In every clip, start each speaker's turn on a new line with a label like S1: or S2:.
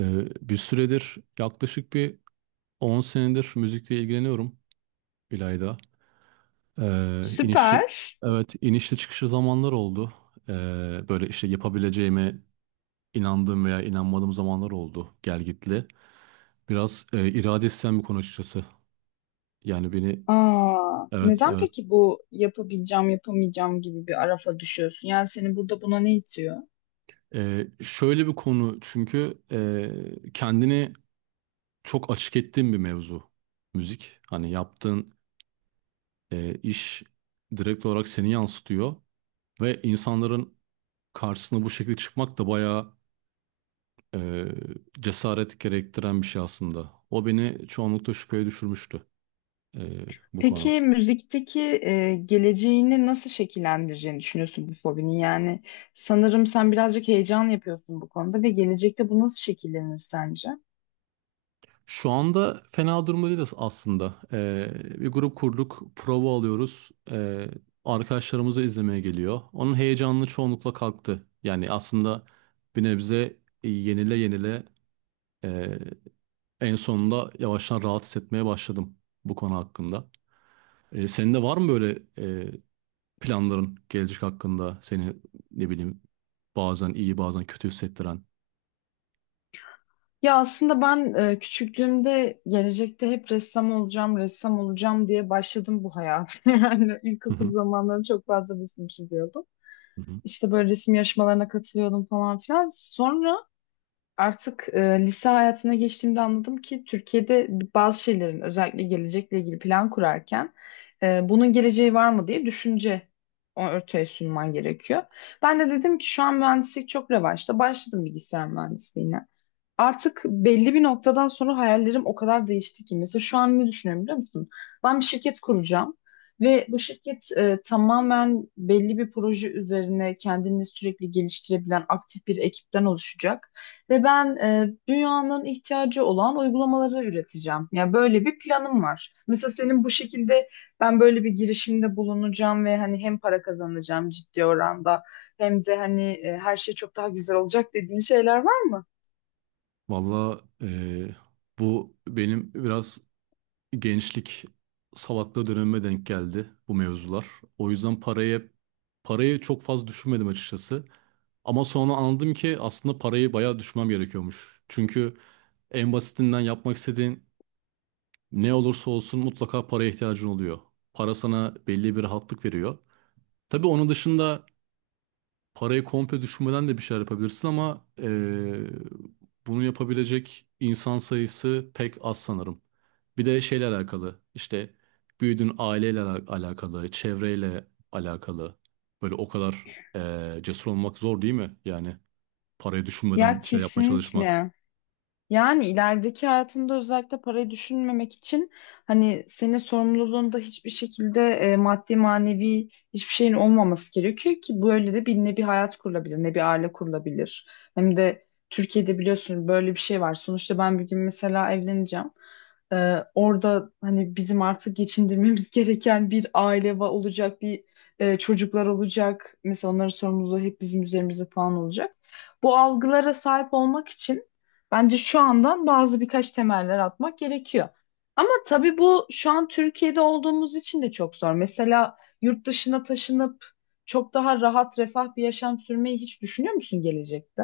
S1: Bir süredir yaklaşık 10 senedir müzikle ilgileniyorum İlayda. Ee, inişi,
S2: Süper.
S1: evet, inişli çıkışlı zamanlar oldu. Böyle işte yapabileceğime inandığım veya inanmadığım zamanlar oldu, gelgitli. Biraz irade isteyen bir konu açıkçası. Yani beni
S2: Aa,
S1: evet,
S2: neden
S1: evet.
S2: peki bu yapabileceğim, yapamayacağım gibi bir arafa düşüyorsun? Yani seni burada buna ne itiyor?
S1: Şöyle bir konu, çünkü kendini çok açık ettiğim bir mevzu müzik. Hani yaptığın iş direkt olarak seni yansıtıyor. Ve insanların karşısına bu şekilde çıkmak da bayağı eee, cesaret gerektiren bir şey aslında. O beni çoğunlukla şüpheye düşürmüştü eee, bu konu.
S2: Peki müzikteki geleceğini nasıl şekillendireceğini düşünüyorsun bu fobini? Yani sanırım sen birazcık heyecan yapıyorsun bu konuda ve gelecekte bu nasıl şekillenir sence?
S1: Şu anda fena durumda değiliz aslında. Bir grup kurduk, prova alıyoruz. Arkadaşlarımızı izlemeye geliyor. Onun heyecanını çoğunlukla kalktı. Yani aslında bir nebze yenile yenile eee, en sonunda yavaştan rahat hissetmeye başladım bu konu hakkında. Senin de var mı böyle e, planların gelecek hakkında seni ne bileyim bazen iyi bazen kötü hissettiren.
S2: Ya aslında ben küçüklüğümde gelecekte hep ressam olacağım, ressam olacağım diye başladım bu hayata. Yani
S1: Hı
S2: ilkokul
S1: hı.
S2: zamanlarım çok fazla resim çiziyordum.
S1: Hı hı.
S2: İşte böyle resim yarışmalarına katılıyordum falan filan. Sonra artık lise hayatına geçtiğimde anladım ki Türkiye'de bazı şeylerin özellikle gelecekle ilgili plan kurarken bunun geleceği var mı diye düşünce ortaya sunman gerekiyor. Ben de dedim ki şu an mühendislik çok revaçta. Başladım bilgisayar mühendisliğine artık belli bir noktadan sonra hayallerim o kadar değişti ki. Mesela şu an ne düşünüyorum biliyor musun? Ben bir şirket kuracağım ve bu şirket tamamen belli bir proje üzerine kendini sürekli geliştirebilen aktif bir ekipten oluşacak. Ve ben dünyanın ihtiyacı olan uygulamaları üreteceğim. Yani böyle bir planım var. Mesela senin bu şekilde ben böyle bir girişimde bulunacağım ve hani hem para kazanacağım ciddi oranda hem de hani her şey çok daha güzel olacak dediğin şeyler var mı?
S1: Valla bu benim biraz gençlik salaklığı dönemime denk geldi bu mevzular. O yüzden parayı çok fazla düşünmedim açıkçası. Ama sonra anladım ki aslında parayı bayağı düşünmem gerekiyormuş. Çünkü en basitinden yapmak istediğin ne olursa olsun mutlaka paraya ihtiyacın oluyor. Para sana belli bir rahatlık veriyor. Tabii onun dışında parayı komple düşürmeden de bir şeyler yapabilirsin, ama bunu yapabilecek insan sayısı pek az sanırım. Bir de şeyle alakalı, işte büyüdüğün aileyle alakalı, çevreyle alakalı. Böyle o kadar cesur olmak zor değil mi? Yani parayı düşünmeden
S2: Ya
S1: bir şey yapmaya çalışmak.
S2: kesinlikle. Yani ilerideki hayatında özellikle parayı düşünmemek için hani senin sorumluluğunda hiçbir şekilde maddi manevi hiçbir şeyin olmaması gerekiyor ki böyle de bir ne bir hayat kurulabilir ne bir aile kurulabilir. Hem de Türkiye'de biliyorsun böyle bir şey var. Sonuçta ben bir gün mesela evleneceğim. Orada hani bizim artık geçindirmemiz gereken bir aile olacak, bir çocuklar olacak. Mesela onların sorumluluğu hep bizim üzerimizde falan olacak. Bu algılara sahip olmak için bence şu andan bazı birkaç temeller atmak gerekiyor. Ama tabii bu şu an Türkiye'de olduğumuz için de çok zor. Mesela yurt dışına taşınıp çok daha rahat, refah bir yaşam sürmeyi hiç düşünüyor musun gelecekte?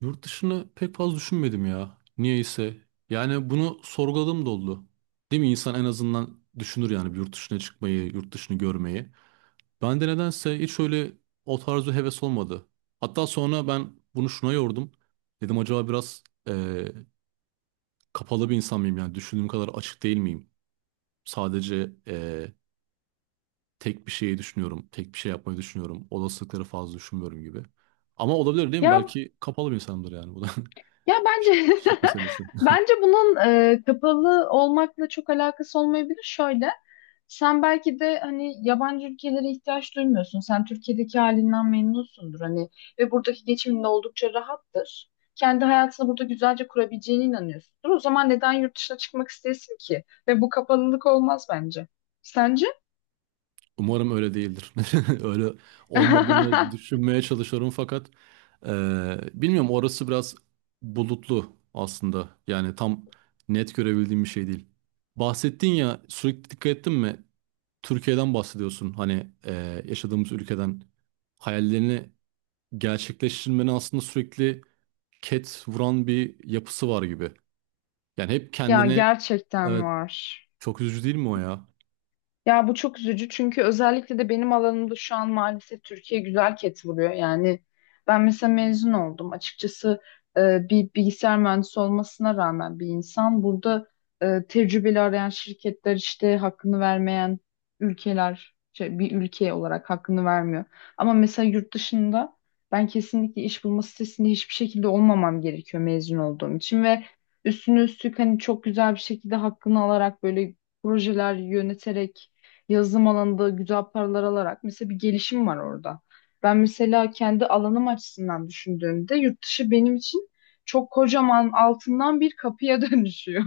S1: Yurt dışını pek fazla düşünmedim ya. Niyeyse. Yani bunu sorguladığım da oldu. Değil mi? İnsan en azından düşünür yani, bir yurt dışına çıkmayı, yurt dışını görmeyi. Ben de nedense hiç öyle o tarzı heves olmadı. Hatta sonra ben bunu şuna yordum. Dedim acaba biraz kapalı bir insan mıyım, yani düşündüğüm kadar açık değil miyim? Sadece tek bir şeyi düşünüyorum, tek bir şey yapmayı düşünüyorum. Olasılıkları fazla düşünmüyorum gibi. Ama olabilir değil mi?
S2: Ya
S1: Belki kapalı bir insanımdır, yani bu da
S2: ya bence
S1: kişilik meselesi.
S2: bence bunun kapalı olmakla çok alakası olmayabilir. Şöyle, sen belki de hani yabancı ülkelere ihtiyaç duymuyorsun. Sen Türkiye'deki halinden memnunsundur hani ve buradaki geçimin de oldukça rahattır. Kendi hayatını burada güzelce kurabileceğine inanıyorsundur. O zaman neden yurt dışına çıkmak istesin ki? Ve bu kapalılık olmaz bence. Sence?
S1: Umarım öyle değildir. Öyle olmadığını düşünmeye çalışıyorum, fakat bilmiyorum, orası biraz bulutlu aslında. Yani tam net görebildiğim bir şey değil. Bahsettin ya, sürekli dikkat ettin mi? Türkiye'den bahsediyorsun. Hani yaşadığımız ülkeden hayallerini gerçekleştirmenin aslında sürekli ket vuran bir yapısı var gibi. Yani hep
S2: Ya
S1: kendini
S2: gerçekten
S1: evet,
S2: var.
S1: çok üzücü değil mi o ya?
S2: Ya bu çok üzücü çünkü özellikle de benim alanımda şu an maalesef Türkiye güzel ket vuruyor. Yani ben mesela mezun oldum. Açıkçası bir bilgisayar mühendisi olmasına rağmen bir insan burada tecrübeli arayan şirketler işte hakkını vermeyen ülkeler şey, bir ülke olarak hakkını vermiyor. Ama mesela yurt dışında ben kesinlikle iş bulma sitesinde hiçbir şekilde olmamam gerekiyor mezun olduğum için ve üstüne üstlük hani çok güzel bir şekilde hakkını alarak böyle projeler yöneterek yazılım alanında güzel paralar alarak mesela bir gelişim var orada. Ben mesela kendi alanım açısından düşündüğümde yurt dışı benim için çok kocaman altından bir kapıya dönüşüyor.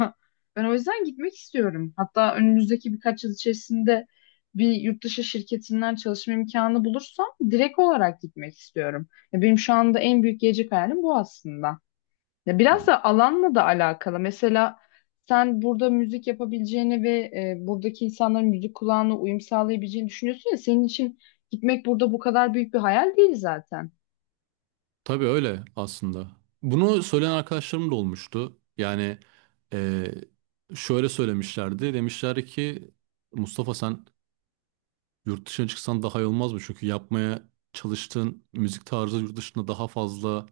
S2: Ben o yüzden gitmek istiyorum. Hatta önümüzdeki birkaç yıl içerisinde bir yurt dışı şirketinden çalışma imkanı bulursam direkt olarak gitmek istiyorum. Ya benim şu anda en büyük gelecek hayalim bu aslında. Ya biraz
S1: Yani
S2: da alanla da alakalı. Mesela sen burada müzik yapabileceğini ve buradaki insanların müzik kulağına uyum sağlayabileceğini düşünüyorsun ya senin için gitmek burada bu kadar büyük bir hayal değil zaten.
S1: tabii öyle aslında. Bunu söyleyen arkadaşlarım da olmuştu. Yani eee, şöyle söylemişlerdi. Demişler ki Mustafa sen yurt dışına çıksan daha iyi olmaz mı? Çünkü yapmaya çalıştığın müzik tarzı yurt dışında daha fazla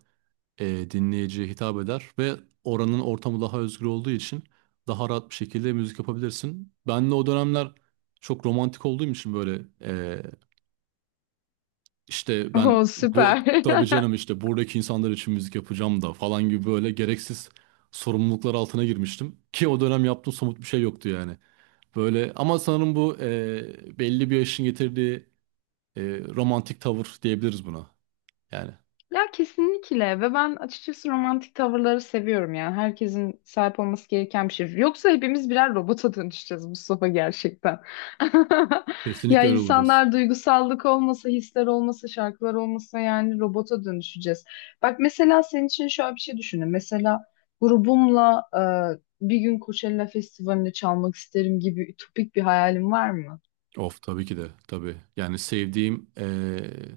S1: dinleyiciye hitap eder ve oranın ortamı daha özgür olduğu için daha rahat bir şekilde müzik yapabilirsin. Ben de o dönemler çok romantik olduğum için böyle işte ben
S2: Oh
S1: bu
S2: süper.
S1: tabii canım, işte buradaki insanlar için müzik yapacağım da falan gibi böyle gereksiz sorumluluklar altına girmiştim. Ki o dönem yaptığım somut bir şey yoktu yani. Böyle, ama sanırım bu belli bir yaşın getirdiği e, romantik tavır diyebiliriz buna. Yani
S2: Ya kesinlikle ve ben açıkçası romantik tavırları seviyorum yani herkesin sahip olması gereken bir şey. Yoksa hepimiz birer robota dönüşeceğiz Mustafa gerçekten. Ya
S1: kesinlikle öyle olacağız.
S2: insanlar duygusallık olmasa, hisler olmasa, şarkılar olmasa yani robota dönüşeceğiz. Bak mesela senin için şöyle bir şey düşünün. Mesela grubumla bir gün Coachella Festivali'nde çalmak isterim gibi ütopik bir hayalim var mı?
S1: Of, tabii ki de tabii. Yani sevdiğim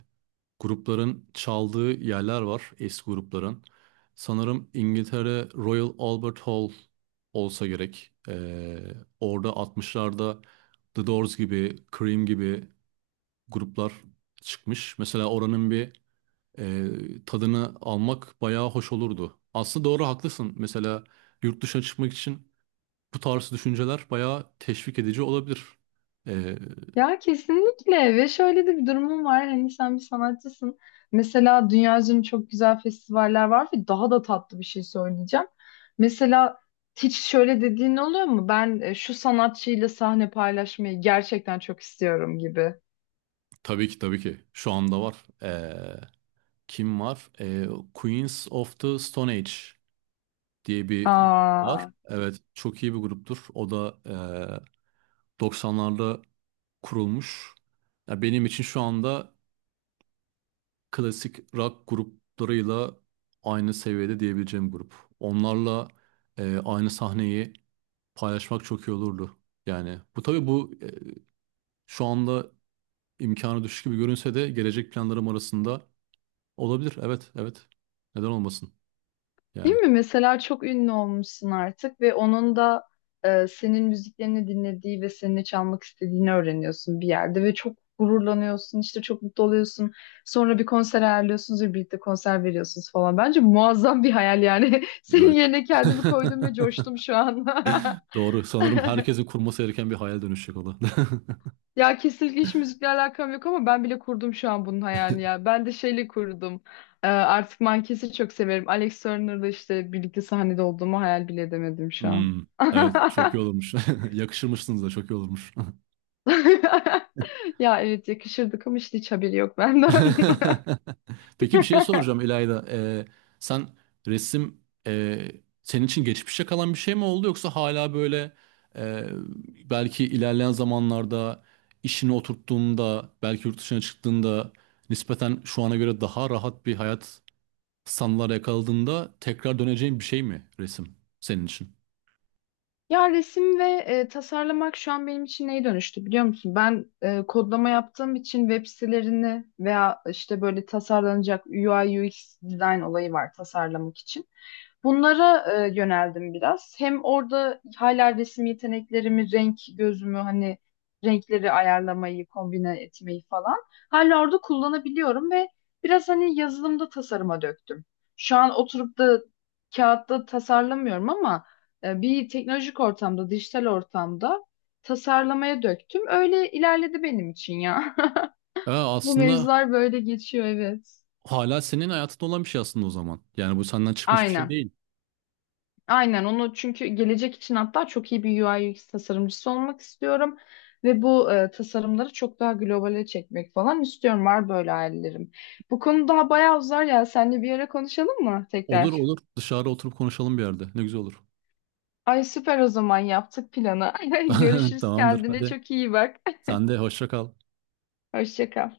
S1: grupların çaldığı yerler var, eski grupların. Sanırım İngiltere Royal Albert Hall olsa gerek. Orada 60'larda The Doors gibi, Cream gibi gruplar çıkmış. Mesela oranın bir tadını almak bayağı hoş olurdu. Aslında doğru, haklısın. Mesela yurt dışına çıkmak için bu tarz düşünceler bayağı teşvik edici olabilir. Ee,
S2: Ya kesinlikle ve şöyle de bir durumum var hani sen bir sanatçısın, mesela dünya üzerinde çok güzel festivaller var ve daha da tatlı bir şey söyleyeceğim. Mesela hiç şöyle dediğin oluyor mu ben şu sanatçıyla sahne paylaşmayı gerçekten çok istiyorum gibi.
S1: tabii ki tabii ki şu anda var. Ee, Kim var? Queens of the Stone Age diye bir grup var.
S2: Aa.
S1: Evet, çok iyi bir gruptur. O da 90'larda kurulmuş. Ya benim için şu anda klasik rock gruplarıyla aynı seviyede diyebileceğim grup. Onlarla aynı sahneyi paylaşmak çok iyi olurdu. Yani bu tabii bu şu anda imkanı düşük gibi görünse de gelecek planlarım arasında olabilir. Evet, evet. Neden olmasın?
S2: Değil
S1: Yani.
S2: mi? Mesela çok ünlü olmuşsun artık ve onun da senin müziklerini dinlediği ve seninle çalmak istediğini öğreniyorsun bir yerde ve çok gururlanıyorsun, işte çok mutlu oluyorsun. Sonra bir konser ayarlıyorsunuz ve birlikte konser veriyorsunuz falan. Bence muazzam bir hayal yani. Senin
S1: Evet.
S2: yerine kendimi koydum ve coştum şu an.
S1: Doğru. Sanırım herkesin kurması gereken bir hayal dönüşecek o da.
S2: Ya kesinlikle hiç müzikle alakam yok ama ben bile kurdum şu an bunun hayalini ya. Ben de şeyle kurdum. Artık Mankes'i çok severim. Alex Turner'la işte birlikte sahnede olduğumu hayal bile edemedim şu an.
S1: Hmm, evet, çok iyi olurmuş. Yakışırmışsınız da, çok iyi olurmuş.
S2: Ya evet yakışırdık ama işte hiç haberi yok benden.
S1: Peki bir şey soracağım İlayda. Sen resim senin için geçmişe kalan bir şey mi oldu, yoksa hala böyle e, belki ilerleyen zamanlarda işini oturttuğunda, belki yurt dışına çıktığında nispeten şu ana göre daha rahat bir hayat sanılar yakaladığında tekrar döneceğin bir şey mi resim senin için?
S2: Ya resim ve tasarlamak şu an benim için neye dönüştü biliyor musun? Ben kodlama yaptığım için web sitelerini veya işte böyle tasarlanacak UI UX design olayı var tasarlamak için. Bunlara yöneldim biraz. Hem orada hala resim yeteneklerimi, renk gözümü hani renkleri ayarlamayı, kombine etmeyi falan hala orada kullanabiliyorum ve biraz hani yazılımda tasarıma döktüm. Şu an oturup da kağıtta tasarlamıyorum ama bir teknolojik ortamda, dijital ortamda tasarlamaya döktüm. Öyle ilerledi benim için ya. Bu
S1: Aslında
S2: mevzular böyle geçiyor, evet.
S1: hala senin hayatında olan bir şey aslında o zaman. Yani bu senden çıkmış bir şey
S2: Aynen.
S1: değil.
S2: Aynen onu çünkü gelecek için hatta çok iyi bir UI UX tasarımcısı olmak istiyorum. Ve bu tasarımları çok daha globale çekmek falan istiyorum. Var böyle hayallerim. Bu konu daha bayağı uzar ya. Seninle bir ara konuşalım mı
S1: Olur,
S2: tekrar?
S1: olur, dışarı oturup konuşalım bir yerde. Ne güzel olur.
S2: Ay süper, o zaman yaptık planı. Görüşürüz,
S1: Tamamdır,
S2: kendine
S1: hadi.
S2: çok iyi bak.
S1: Sen de hoşça kal.
S2: Hoşça kal.